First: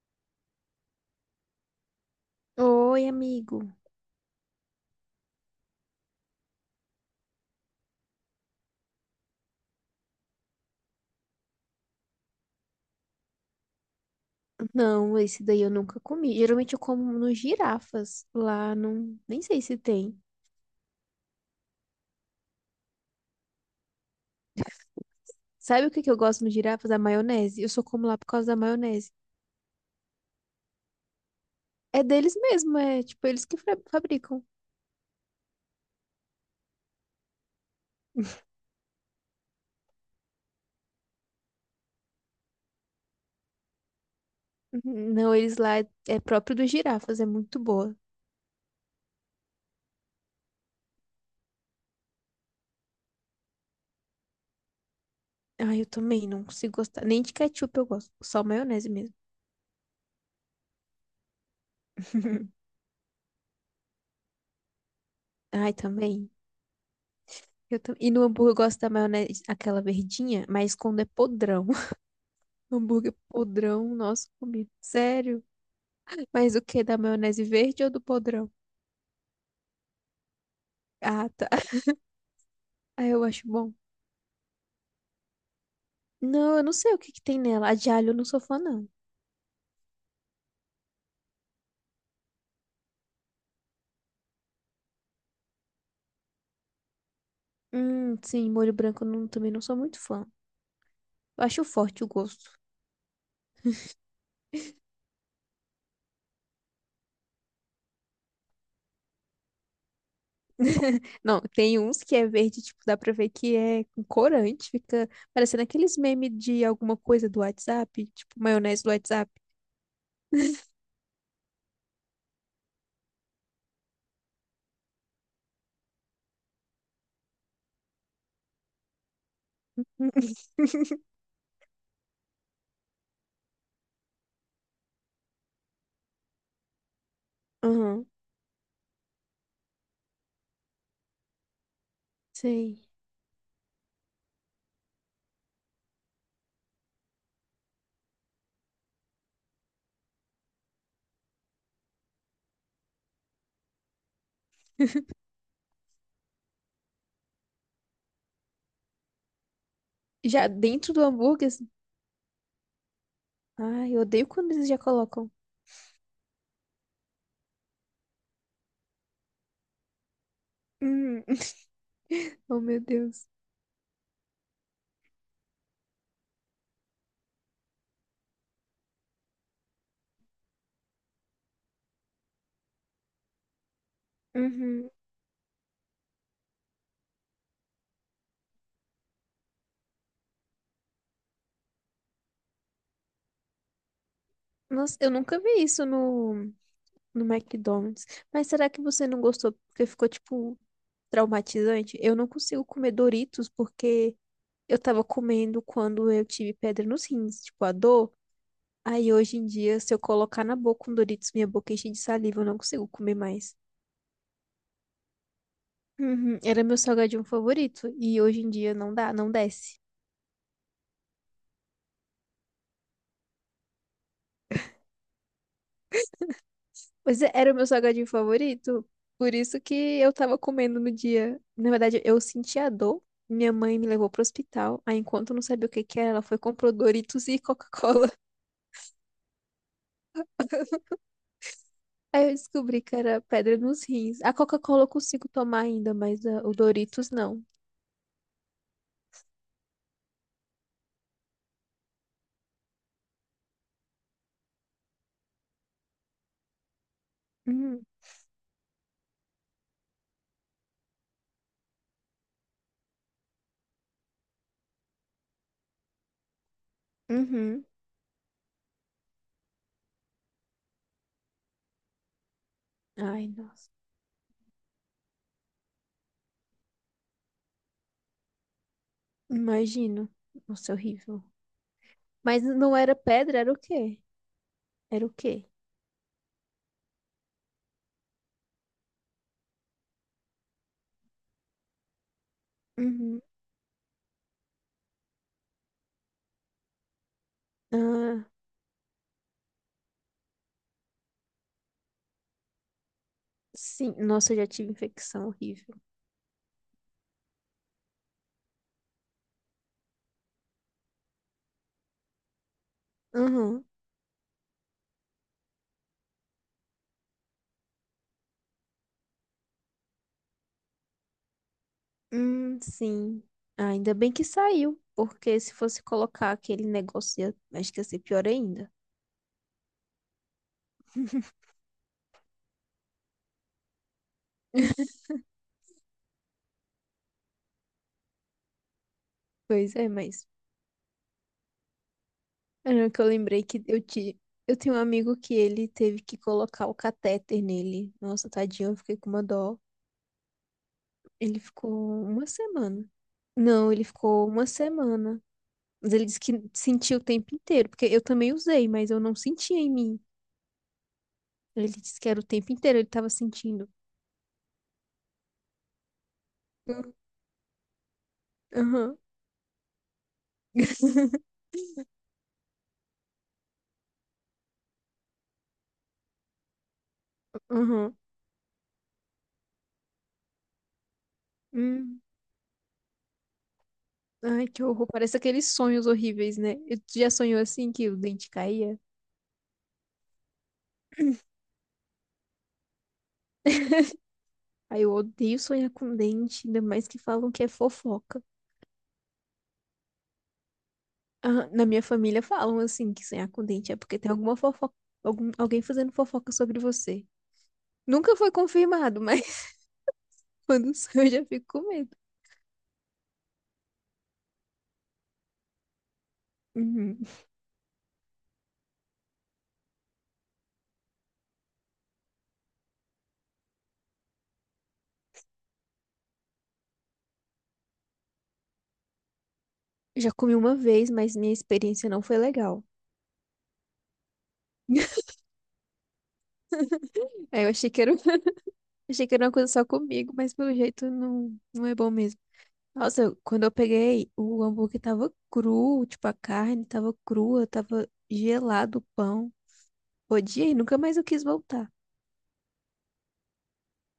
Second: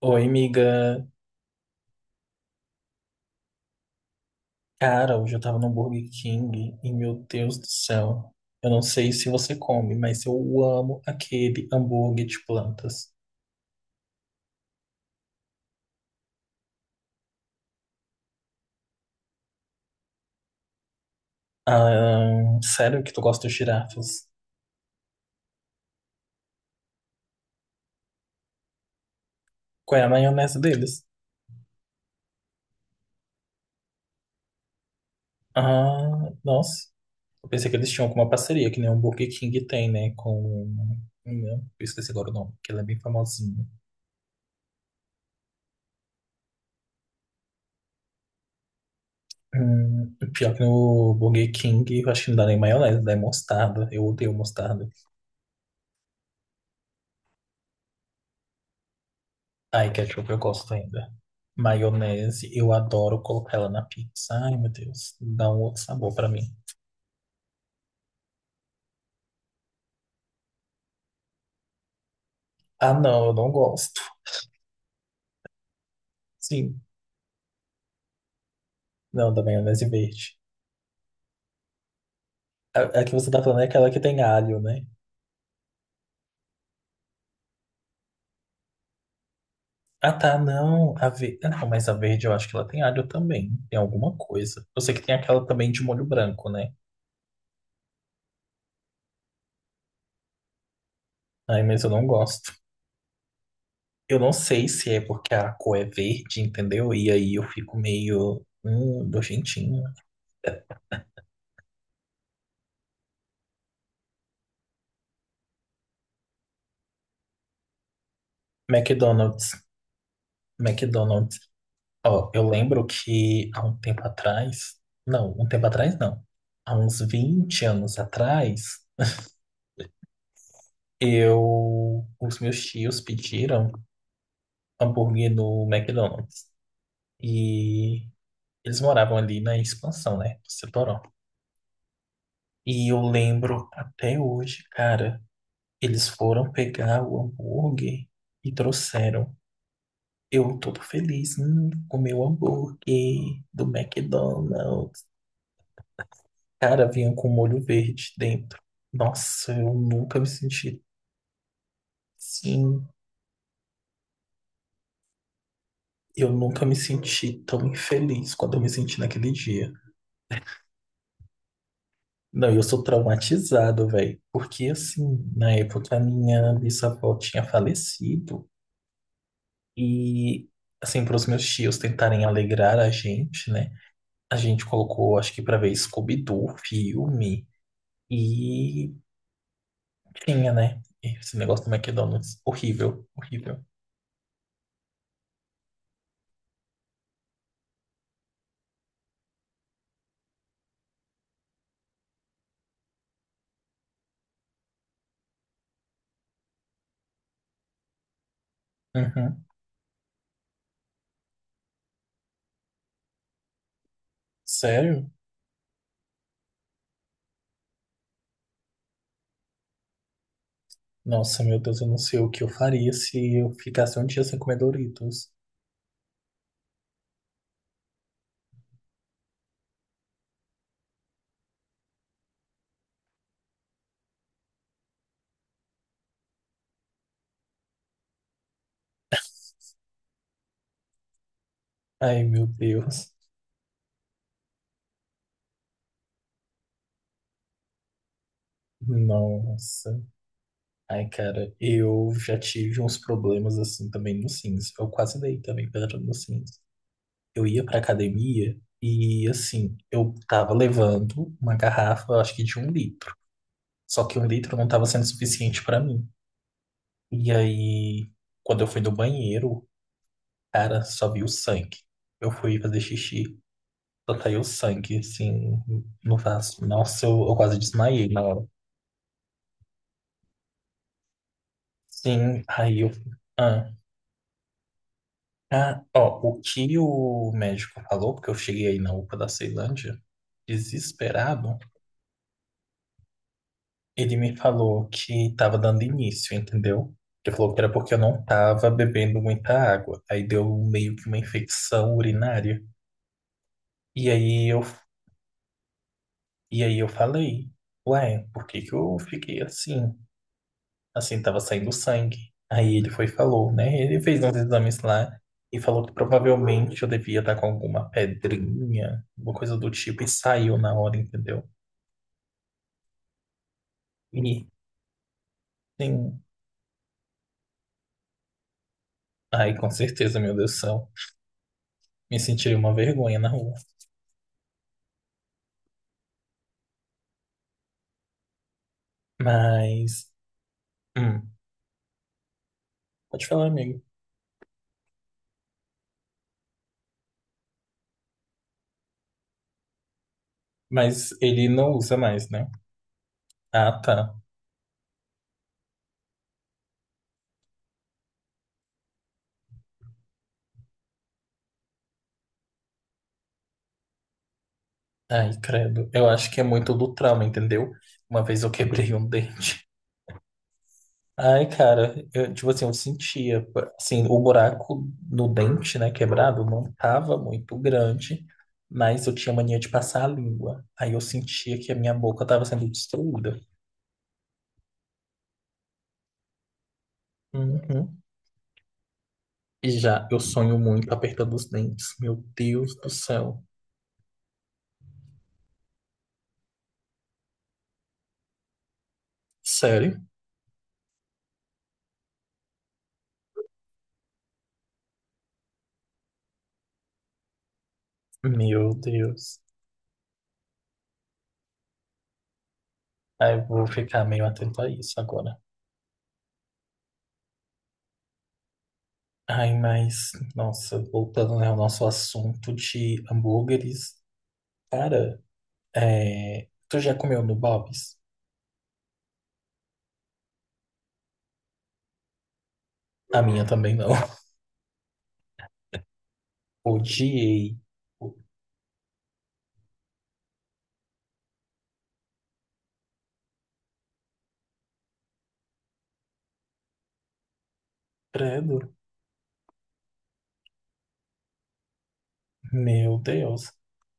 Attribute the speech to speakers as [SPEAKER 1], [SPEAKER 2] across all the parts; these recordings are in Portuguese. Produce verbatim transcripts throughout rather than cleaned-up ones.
[SPEAKER 1] Oi, amiga.
[SPEAKER 2] Oi, amigo.
[SPEAKER 1] Cara, hoje eu tava no Burger King e, meu Deus do céu, eu não sei se você come, mas eu amo aquele hambúrguer de plantas.
[SPEAKER 2] Não, esse daí eu nunca comi. Geralmente eu como nos girafas. Lá não, nem sei se tem.
[SPEAKER 1] Ah, sério que tu gosta de girafas?
[SPEAKER 2] Sabe o que que eu gosto nos girafas? A maionese. Eu só como lá por causa da maionese.
[SPEAKER 1] Qual é a maionese deles?
[SPEAKER 2] É deles mesmo, é tipo eles que fa- fabricam.
[SPEAKER 1] Ah, nossa. Eu pensei que eles tinham alguma parceria, que nem o Burger King tem, né? Com. Hum, Eu esqueci agora o nome, porque ele é bem famosinho.
[SPEAKER 2] Uhum. Não, eles lá é, é próprio dos girafas, é muito boa.
[SPEAKER 1] Hum, pior que no Burger King, eu acho que não dá nem maionese, dá mostarda. Eu odeio mostarda.
[SPEAKER 2] Ai, eu também não consigo gostar. Nem de ketchup eu gosto, só maionese mesmo.
[SPEAKER 1] Ai, ketchup eu gosto ainda. Maionese, eu adoro colocar ela na pizza. Ai, meu Deus, dá um
[SPEAKER 2] Ai,
[SPEAKER 1] outro sabor pra
[SPEAKER 2] também.
[SPEAKER 1] mim.
[SPEAKER 2] Eu tam- E no hambúrguer eu gosto da maionese, aquela verdinha, mas quando é podrão.
[SPEAKER 1] Ah,
[SPEAKER 2] Hambúrguer
[SPEAKER 1] não, eu não
[SPEAKER 2] podrão,
[SPEAKER 1] gosto.
[SPEAKER 2] nossa comida. Sério. Mas o
[SPEAKER 1] Sim,
[SPEAKER 2] que? Da maionese verde ou do podrão?
[SPEAKER 1] não, da maionese verde.
[SPEAKER 2] Ah, tá.
[SPEAKER 1] A, a
[SPEAKER 2] Ah,
[SPEAKER 1] que
[SPEAKER 2] eu
[SPEAKER 1] você tá
[SPEAKER 2] acho
[SPEAKER 1] falando é
[SPEAKER 2] bom.
[SPEAKER 1] aquela que tem alho, né?
[SPEAKER 2] Não, eu não sei o que que tem nela. A de alho eu não sou fã, não.
[SPEAKER 1] Ah, tá, não. A ver... Não, mas a verde eu acho que ela tem alho também. Tem alguma coisa. Eu sei que tem aquela também de molho branco, né?
[SPEAKER 2] Hum, sim, molho branco eu não, também não sou muito fã. Eu
[SPEAKER 1] Ai,
[SPEAKER 2] acho
[SPEAKER 1] mas eu
[SPEAKER 2] forte
[SPEAKER 1] não
[SPEAKER 2] o gosto.
[SPEAKER 1] gosto. Eu não sei se é porque a cor é verde, entendeu? E aí eu fico meio. Hum, nojentinho.
[SPEAKER 2] Não, tem uns que é verde, tipo, dá pra ver que é com corante. Fica parecendo aqueles memes de alguma coisa do WhatsApp, tipo, maionese do WhatsApp.
[SPEAKER 1] McDonald's. McDonald's. Ó, eu lembro que há um tempo atrás, não, um tempo atrás não, há uns vinte anos atrás, eu, os meus tios pediram hambúrguer no McDonald's e
[SPEAKER 2] Aham,
[SPEAKER 1] eles moravam ali na expansão, né, do Setorão.
[SPEAKER 2] sei.
[SPEAKER 1] E eu lembro até hoje, cara, eles foram pegar o hambúrguer e trouxeram. Eu todo feliz, hum, comi o hambúrguer do McDonald's. Cara, vinha com molho verde dentro. Nossa, eu nunca me
[SPEAKER 2] Já
[SPEAKER 1] senti.
[SPEAKER 2] dentro do hambúrguer, assim,
[SPEAKER 1] Sim,
[SPEAKER 2] ai, eu odeio quando eles já colocam.
[SPEAKER 1] eu nunca me senti tão infeliz quando eu me senti naquele dia.
[SPEAKER 2] Hum.
[SPEAKER 1] Não,
[SPEAKER 2] Oh,
[SPEAKER 1] eu
[SPEAKER 2] meu
[SPEAKER 1] sou
[SPEAKER 2] Deus.
[SPEAKER 1] traumatizado, velho. Porque, assim, na época a minha bisavó tinha falecido. E, assim, para os meus tios tentarem alegrar a gente, né? A gente
[SPEAKER 2] Uhum.
[SPEAKER 1] colocou, acho que pra ver Scooby-Doo, filme. E tinha, né? Esse negócio do McDonald's. Horrível, horrível.
[SPEAKER 2] Nossa, eu nunca vi isso no, no McDonald's. Mas será que você não gostou porque ficou, tipo, traumatizante? Eu não consigo comer Doritos porque eu tava comendo quando eu tive pedra nos rins, tipo, a dor. Aí hoje
[SPEAKER 1] Uhum.
[SPEAKER 2] em dia, se eu colocar na boca um Doritos, minha boca enche de saliva, eu não consigo comer mais.
[SPEAKER 1] Sério?
[SPEAKER 2] Uhum, era meu salgadinho favorito e hoje em dia não dá, não desce.
[SPEAKER 1] Nossa, meu Deus, eu não sei o que eu faria se eu ficasse um dia sem comer Doritos.
[SPEAKER 2] Pois é, era o meu salgadinho favorito. Por isso que eu tava comendo no dia. Na verdade, eu senti a dor. Minha mãe me levou pro hospital. Aí, enquanto eu não sabia o que que era, ela foi e comprou Doritos e Coca-Cola.
[SPEAKER 1] Ai,
[SPEAKER 2] Aí eu
[SPEAKER 1] meu
[SPEAKER 2] descobri que
[SPEAKER 1] Deus.
[SPEAKER 2] era pedra nos rins. A Coca-Cola eu consigo tomar ainda, mas ah, o Doritos não.
[SPEAKER 1] Nossa. Ai, cara, eu já tive uns problemas assim também no Sims. Eu quase dei também pedra no Sims. Eu ia pra
[SPEAKER 2] Hum,
[SPEAKER 1] academia e, assim, eu tava levando uma garrafa, eu acho que de um litro. Só que um litro não tava sendo suficiente pra mim. E
[SPEAKER 2] uhum.
[SPEAKER 1] aí, quando eu fui no banheiro, cara, só vi o sangue. Eu fui fazer xixi.
[SPEAKER 2] Ai, nossa.
[SPEAKER 1] Só caiu sangue, assim, no vaso. Nossa, eu, eu quase desmaiei na hora.
[SPEAKER 2] Imagino. Nossa, é horrível.
[SPEAKER 1] Sim,
[SPEAKER 2] Mas não
[SPEAKER 1] aí eu.
[SPEAKER 2] era pedra, era o
[SPEAKER 1] Ah,
[SPEAKER 2] quê? Era o quê?
[SPEAKER 1] ah, ó, o que o médico falou, porque eu cheguei aí na UPA da Ceilândia, desesperado,
[SPEAKER 2] Uhum.
[SPEAKER 1] ele me falou que tava dando início, entendeu? Ele falou que era porque eu não
[SPEAKER 2] Ah,
[SPEAKER 1] tava bebendo muita água. Aí deu meio que uma infecção urinária.
[SPEAKER 2] sim.
[SPEAKER 1] E
[SPEAKER 2] Nossa, eu já
[SPEAKER 1] aí eu,
[SPEAKER 2] tive infecção horrível.
[SPEAKER 1] e aí eu falei, ué, por que que eu fiquei assim? Assim, tava saindo sangue. Aí ele foi e falou,
[SPEAKER 2] Uhum.
[SPEAKER 1] né? Ele fez uns exames lá e falou que provavelmente eu devia estar com alguma pedrinha, alguma coisa do tipo, e saiu na hora, entendeu?
[SPEAKER 2] Hum, sim. Ah, ainda bem que
[SPEAKER 1] E
[SPEAKER 2] saiu, porque se fosse
[SPEAKER 1] sim,
[SPEAKER 2] colocar aquele negócio, ia- acho que ia ser pior ainda.
[SPEAKER 1] aí com certeza, meu Deus do céu, me senti uma vergonha na rua.
[SPEAKER 2] Pois é,
[SPEAKER 1] Mas,
[SPEAKER 2] mas
[SPEAKER 1] hum,
[SPEAKER 2] era que eu
[SPEAKER 1] pode
[SPEAKER 2] lembrei
[SPEAKER 1] falar,
[SPEAKER 2] que eu
[SPEAKER 1] amigo.
[SPEAKER 2] te... eu tenho um amigo que ele teve que colocar o catéter nele. Nossa, tadinho, eu fiquei com uma dó.
[SPEAKER 1] Mas
[SPEAKER 2] Ele
[SPEAKER 1] ele
[SPEAKER 2] ficou
[SPEAKER 1] não usa
[SPEAKER 2] uma
[SPEAKER 1] mais, né?
[SPEAKER 2] semana. Não,
[SPEAKER 1] Ah,
[SPEAKER 2] ele
[SPEAKER 1] tá.
[SPEAKER 2] ficou uma semana. Mas ele disse que sentiu o tempo inteiro, porque eu também usei, mas eu não sentia em mim. Ele disse que era o tempo inteiro, ele tava sentindo.
[SPEAKER 1] Ai, credo. Eu acho que é muito do
[SPEAKER 2] Hum.
[SPEAKER 1] trauma, entendeu? Uma vez eu quebrei
[SPEAKER 2] Aham.
[SPEAKER 1] um dente. Ai, cara, eu, tipo assim, eu sentia, assim, o buraco no dente, né, quebrado, não tava muito
[SPEAKER 2] Aham.
[SPEAKER 1] grande, mas eu tinha mania de passar a língua. Aí eu sentia que a minha
[SPEAKER 2] Uhum.
[SPEAKER 1] boca tava sendo destruída.
[SPEAKER 2] Ai, que horror. Parece aqueles sonhos horríveis, né? Eu- já sonhou assim que o
[SPEAKER 1] Uhum.
[SPEAKER 2] dente caía?
[SPEAKER 1] E já, eu sonho muito apertando os dentes. Meu Deus do céu.
[SPEAKER 2] Ai, eu odeio sonhar com dente, ainda mais que falam que é fofoca.
[SPEAKER 1] Sério?
[SPEAKER 2] Ah, na minha família falam assim que sonhar com dente é porque tem alguma fofoca, algum, alguém fazendo fofoca sobre você. Nunca foi
[SPEAKER 1] Meu
[SPEAKER 2] confirmado, mas
[SPEAKER 1] Deus.
[SPEAKER 2] quando sonho eu já fico com medo.
[SPEAKER 1] Aí eu vou ficar meio atento a isso agora.
[SPEAKER 2] Uhum.
[SPEAKER 1] Ai, mas, nossa, voltando, né, ao nosso assunto de hambúrgueres, cara, é... Tu já comeu no Bob's?
[SPEAKER 2] Já comi uma vez, mas minha experiência não foi legal.
[SPEAKER 1] A minha também não.
[SPEAKER 2] Aí eu
[SPEAKER 1] Odiei.
[SPEAKER 2] achei que era,
[SPEAKER 1] O
[SPEAKER 2] achei que era uma coisa só comigo, mas pelo jeito não, não é bom mesmo. Nossa, quando eu peguei, o hambúrguer tava cru, tipo, a carne tava crua, tava
[SPEAKER 1] Credo.
[SPEAKER 2] gelado o pão. Odiei, nunca mais eu quis voltar.
[SPEAKER 1] Meu Deus.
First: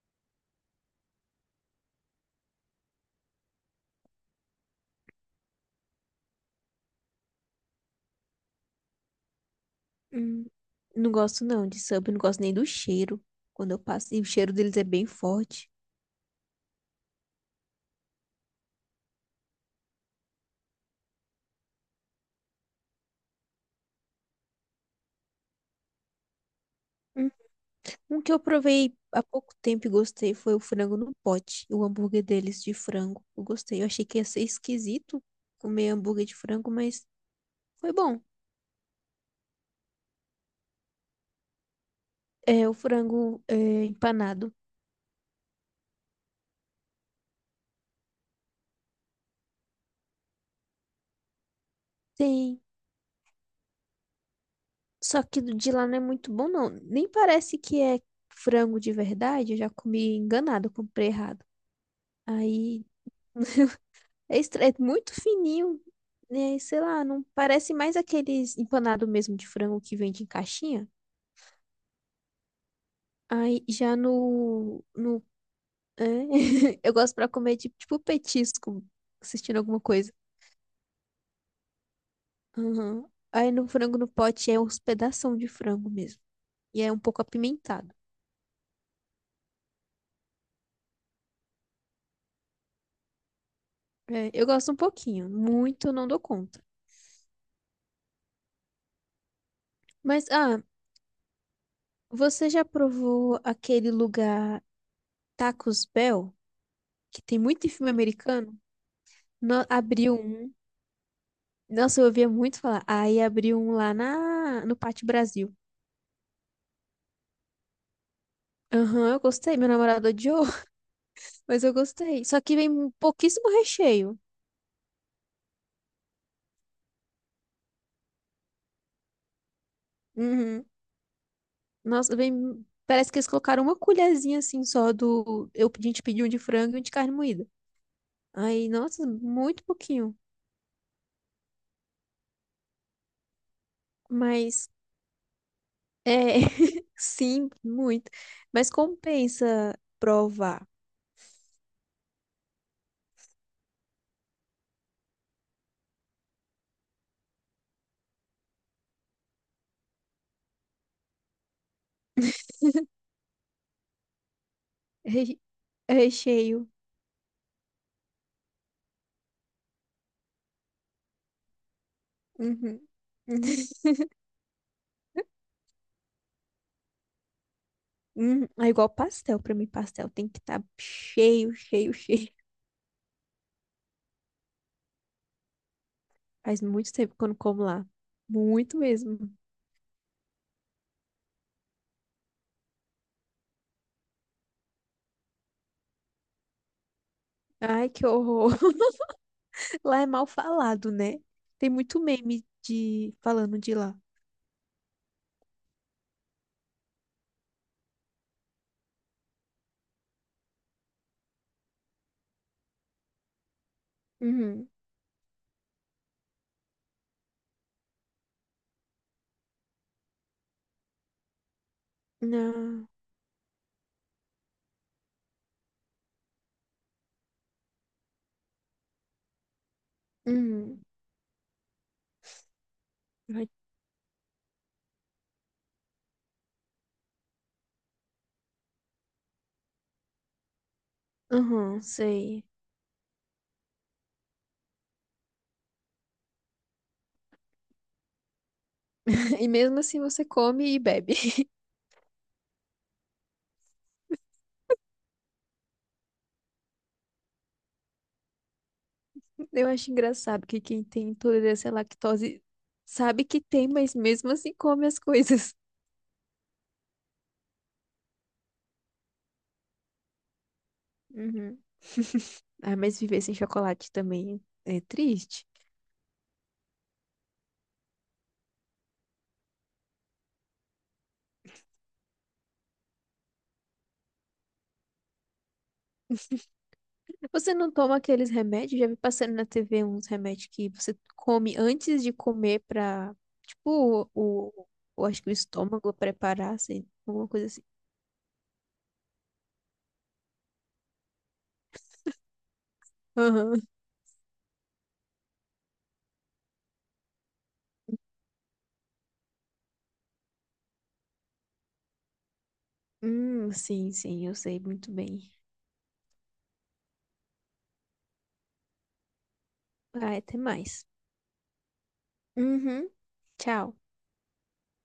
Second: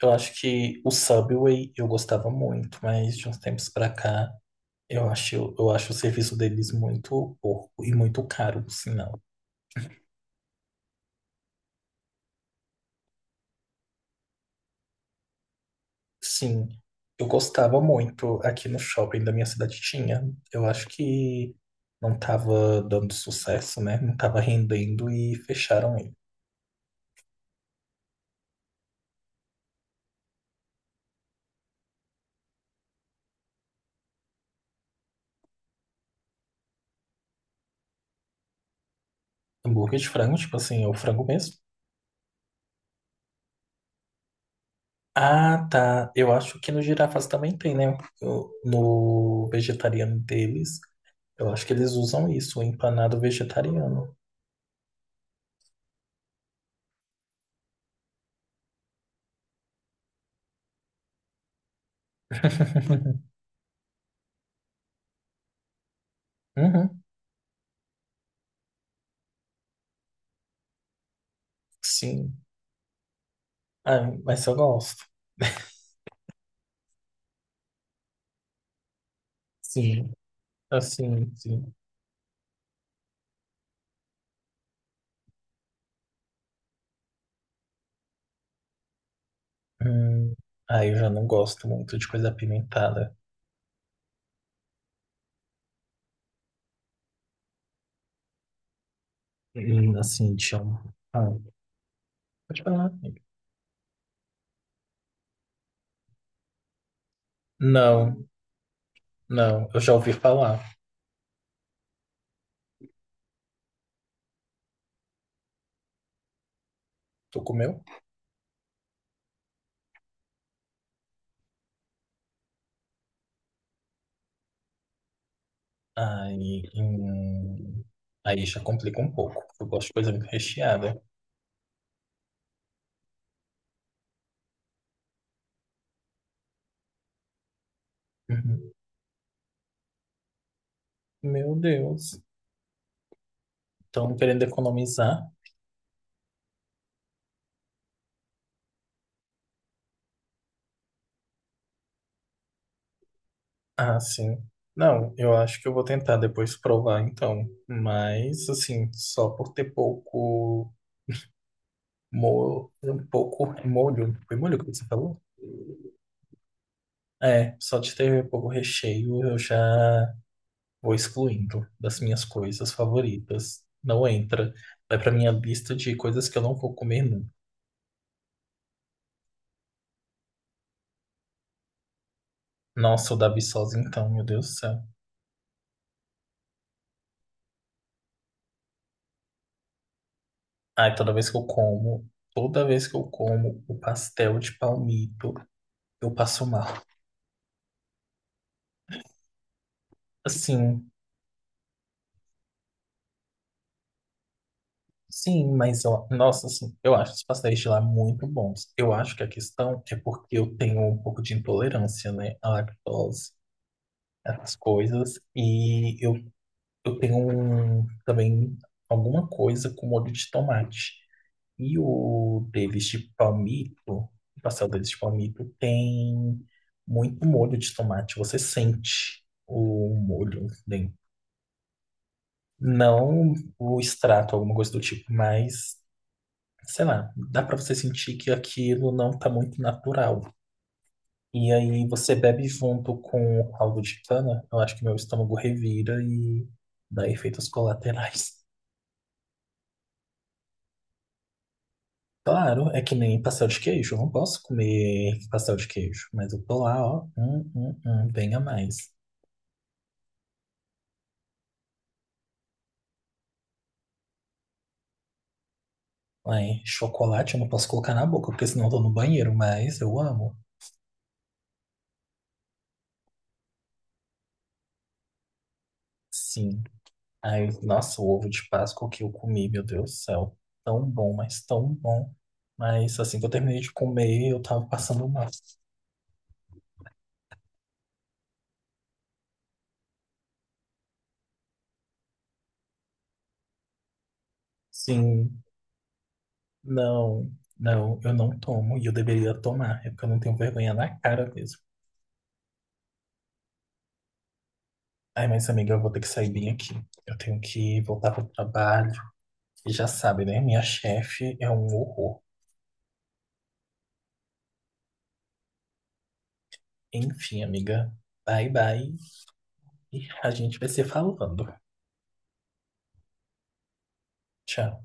[SPEAKER 1] Eu acho que o Subway eu gostava muito, mas de uns tempos pra cá eu acho, eu acho o serviço deles muito porco e muito caro, por sinal.
[SPEAKER 2] Hum. Não gosto não de sub, não gosto nem do cheiro. Quando eu passo, e o cheiro deles é bem forte.
[SPEAKER 1] Sim, eu gostava muito. Aqui no shopping da minha cidade tinha. Eu acho que não tava dando sucesso, né? Não tava rendendo e fecharam ele.
[SPEAKER 2] Hum. Um que eu provei há pouco tempo e gostei foi o frango no pote, o hambúrguer deles de frango. Eu gostei. Eu achei que ia ser esquisito comer hambúrguer de frango, mas foi bom.
[SPEAKER 1] Hambúrguer de frango, tipo assim, é o frango mesmo.
[SPEAKER 2] É o frango é, empanado.
[SPEAKER 1] Ah, tá. Eu acho que no girafas também tem, né? Eu- No vegetariano deles, eu acho que eles usam isso,
[SPEAKER 2] Tem.
[SPEAKER 1] o empanado vegetariano.
[SPEAKER 2] Só que do de lá não é muito bom, não. Nem parece que é frango de verdade. Eu já comi enganado, eu comprei errado. Aí é, estra- é muito fininho. Né? Sei
[SPEAKER 1] Uhum,
[SPEAKER 2] lá, não parece mais aqueles empanado mesmo de frango que vende em caixinha.
[SPEAKER 1] sim.
[SPEAKER 2] Aí já
[SPEAKER 1] Ah, mas eu
[SPEAKER 2] no,
[SPEAKER 1] gosto.
[SPEAKER 2] no é, eu gosto pra comer de, tipo petisco, assistindo alguma
[SPEAKER 1] Sim,
[SPEAKER 2] coisa.
[SPEAKER 1] assim, sim.
[SPEAKER 2] Aham. Aí no frango no pote é uns pedação de frango mesmo. E é um pouco apimentado.
[SPEAKER 1] Hum, ah, eu já não gosto muito de coisa apimentada.
[SPEAKER 2] É, eu gosto um pouquinho, muito eu não dou conta.
[SPEAKER 1] Hum,
[SPEAKER 2] Mas,
[SPEAKER 1] Assim, de
[SPEAKER 2] ah,
[SPEAKER 1] um... Ah,
[SPEAKER 2] você
[SPEAKER 1] pode
[SPEAKER 2] já
[SPEAKER 1] falar.
[SPEAKER 2] provou aquele lugar Tacos Bell, que tem muito em filme
[SPEAKER 1] Não,
[SPEAKER 2] americano? No-
[SPEAKER 1] não. Eu já ouvi
[SPEAKER 2] abriu um.
[SPEAKER 1] falar.
[SPEAKER 2] Nossa, eu ouvia muito falar. Aí abriu um lá na, no Pátio Brasil.
[SPEAKER 1] Tu comeu?
[SPEAKER 2] Aham, eu gostei. Meu namorado odiou, mas eu gostei. Só que vem pouquíssimo recheio.
[SPEAKER 1] Aí, hum, aí já complica um pouco. Eu gosto de coisa muito
[SPEAKER 2] Uhum.
[SPEAKER 1] recheada.
[SPEAKER 2] Nossa, vem. Parece que eles colocaram uma colherzinha assim só do. Eu, a gente pediu um de frango e um de carne moída. Aí,
[SPEAKER 1] Uhum.
[SPEAKER 2] nossa, muito pouquinho.
[SPEAKER 1] Meu Deus. Estão querendo
[SPEAKER 2] Mas
[SPEAKER 1] economizar?
[SPEAKER 2] é, sim, muito. Mas compensa provar.
[SPEAKER 1] Ah, sim. Não, eu acho que eu vou tentar depois provar, então. Mas, assim, só por ter pouco molho, um pouco molho. Foi molho que você falou?
[SPEAKER 2] Re- Recheio.
[SPEAKER 1] É, só de ter pouco recheio eu já vou excluindo das minhas coisas
[SPEAKER 2] Uhum.
[SPEAKER 1] favoritas. Não entra. Vai pra minha lista de coisas que eu não vou comer nunca.
[SPEAKER 2] Hum, é igual pastel pra mim, pastel tem que estar cheio, cheio, cheio.
[SPEAKER 1] Nossa, o da Viçosa, então, meu Deus do céu.
[SPEAKER 2] Faz muito tempo que eu não como lá. Muito mesmo.
[SPEAKER 1] Ai, toda vez que eu como, toda vez que eu como o pastel de palmito, eu passo mal.
[SPEAKER 2] Ai, que horror. Lá é mal
[SPEAKER 1] Assim,
[SPEAKER 2] falado, né? Tem muito meme de falando de lá.
[SPEAKER 1] sim, mas eu, nossa, assim, eu acho os pastéis de lá muito bons. Eu acho que a questão é porque eu tenho um pouco de intolerância, né, à lactose, essas
[SPEAKER 2] Uhum.
[SPEAKER 1] coisas, e eu, eu tenho um, também alguma coisa com molho de tomate. E o deles
[SPEAKER 2] Não.
[SPEAKER 1] de palmito, o pastel deles de palmito, tem muito molho de tomate. Você sente o molho
[SPEAKER 2] Uhum.
[SPEAKER 1] dentro. Não
[SPEAKER 2] Ai,
[SPEAKER 1] o extrato, alguma coisa do tipo, mas, sei lá, dá pra você sentir que aquilo não tá muito natural. E
[SPEAKER 2] uhum,
[SPEAKER 1] aí você
[SPEAKER 2] sei.
[SPEAKER 1] bebe junto com o caldo de cana, eu acho que meu estômago revira e dá efeitos colaterais.
[SPEAKER 2] E mesmo assim você come e bebe.
[SPEAKER 1] Claro, é que nem pastel de queijo. Eu não posso comer pastel de queijo, mas eu tô lá, ó. Hum, hum, hum, venha mais.
[SPEAKER 2] Eu acho engraçado que quem tem intolerância à lactose sabe que tem, mas mesmo assim come as coisas.
[SPEAKER 1] Aí, chocolate eu não posso colocar na boca, porque senão eu tô no banheiro, mas eu amo.
[SPEAKER 2] Uhum. Ah, mas viver sem chocolate também é triste.
[SPEAKER 1] Sim. Aí, nossa, o ovo de Páscoa que eu comi, meu Deus do céu. Tão bom, mas tão bom. Mas assim que eu terminei de comer, eu tava passando mal.
[SPEAKER 2] Você não toma aqueles remédios? Já vi passando na T V uns remédios que você come antes de comer pra, tipo, o, o, eu acho que o
[SPEAKER 1] Sim,
[SPEAKER 2] estômago preparar, assim, alguma
[SPEAKER 1] não,
[SPEAKER 2] coisa assim.
[SPEAKER 1] não, eu não tomo e eu deveria tomar. É porque eu não tenho vergonha na cara mesmo.
[SPEAKER 2] Aham.
[SPEAKER 1] Ai, mas amiga, eu vou ter que sair bem aqui. Eu tenho que voltar pro trabalho. E já sabe, né? Minha chefe é um horror.
[SPEAKER 2] Hum, sim, sim, eu sei muito bem.
[SPEAKER 1] Enfim, amiga. Bye, bye. E
[SPEAKER 2] Ah,
[SPEAKER 1] a
[SPEAKER 2] até
[SPEAKER 1] gente vai se
[SPEAKER 2] mais.
[SPEAKER 1] falando.
[SPEAKER 2] Uhum. Tchau.
[SPEAKER 1] Tchau.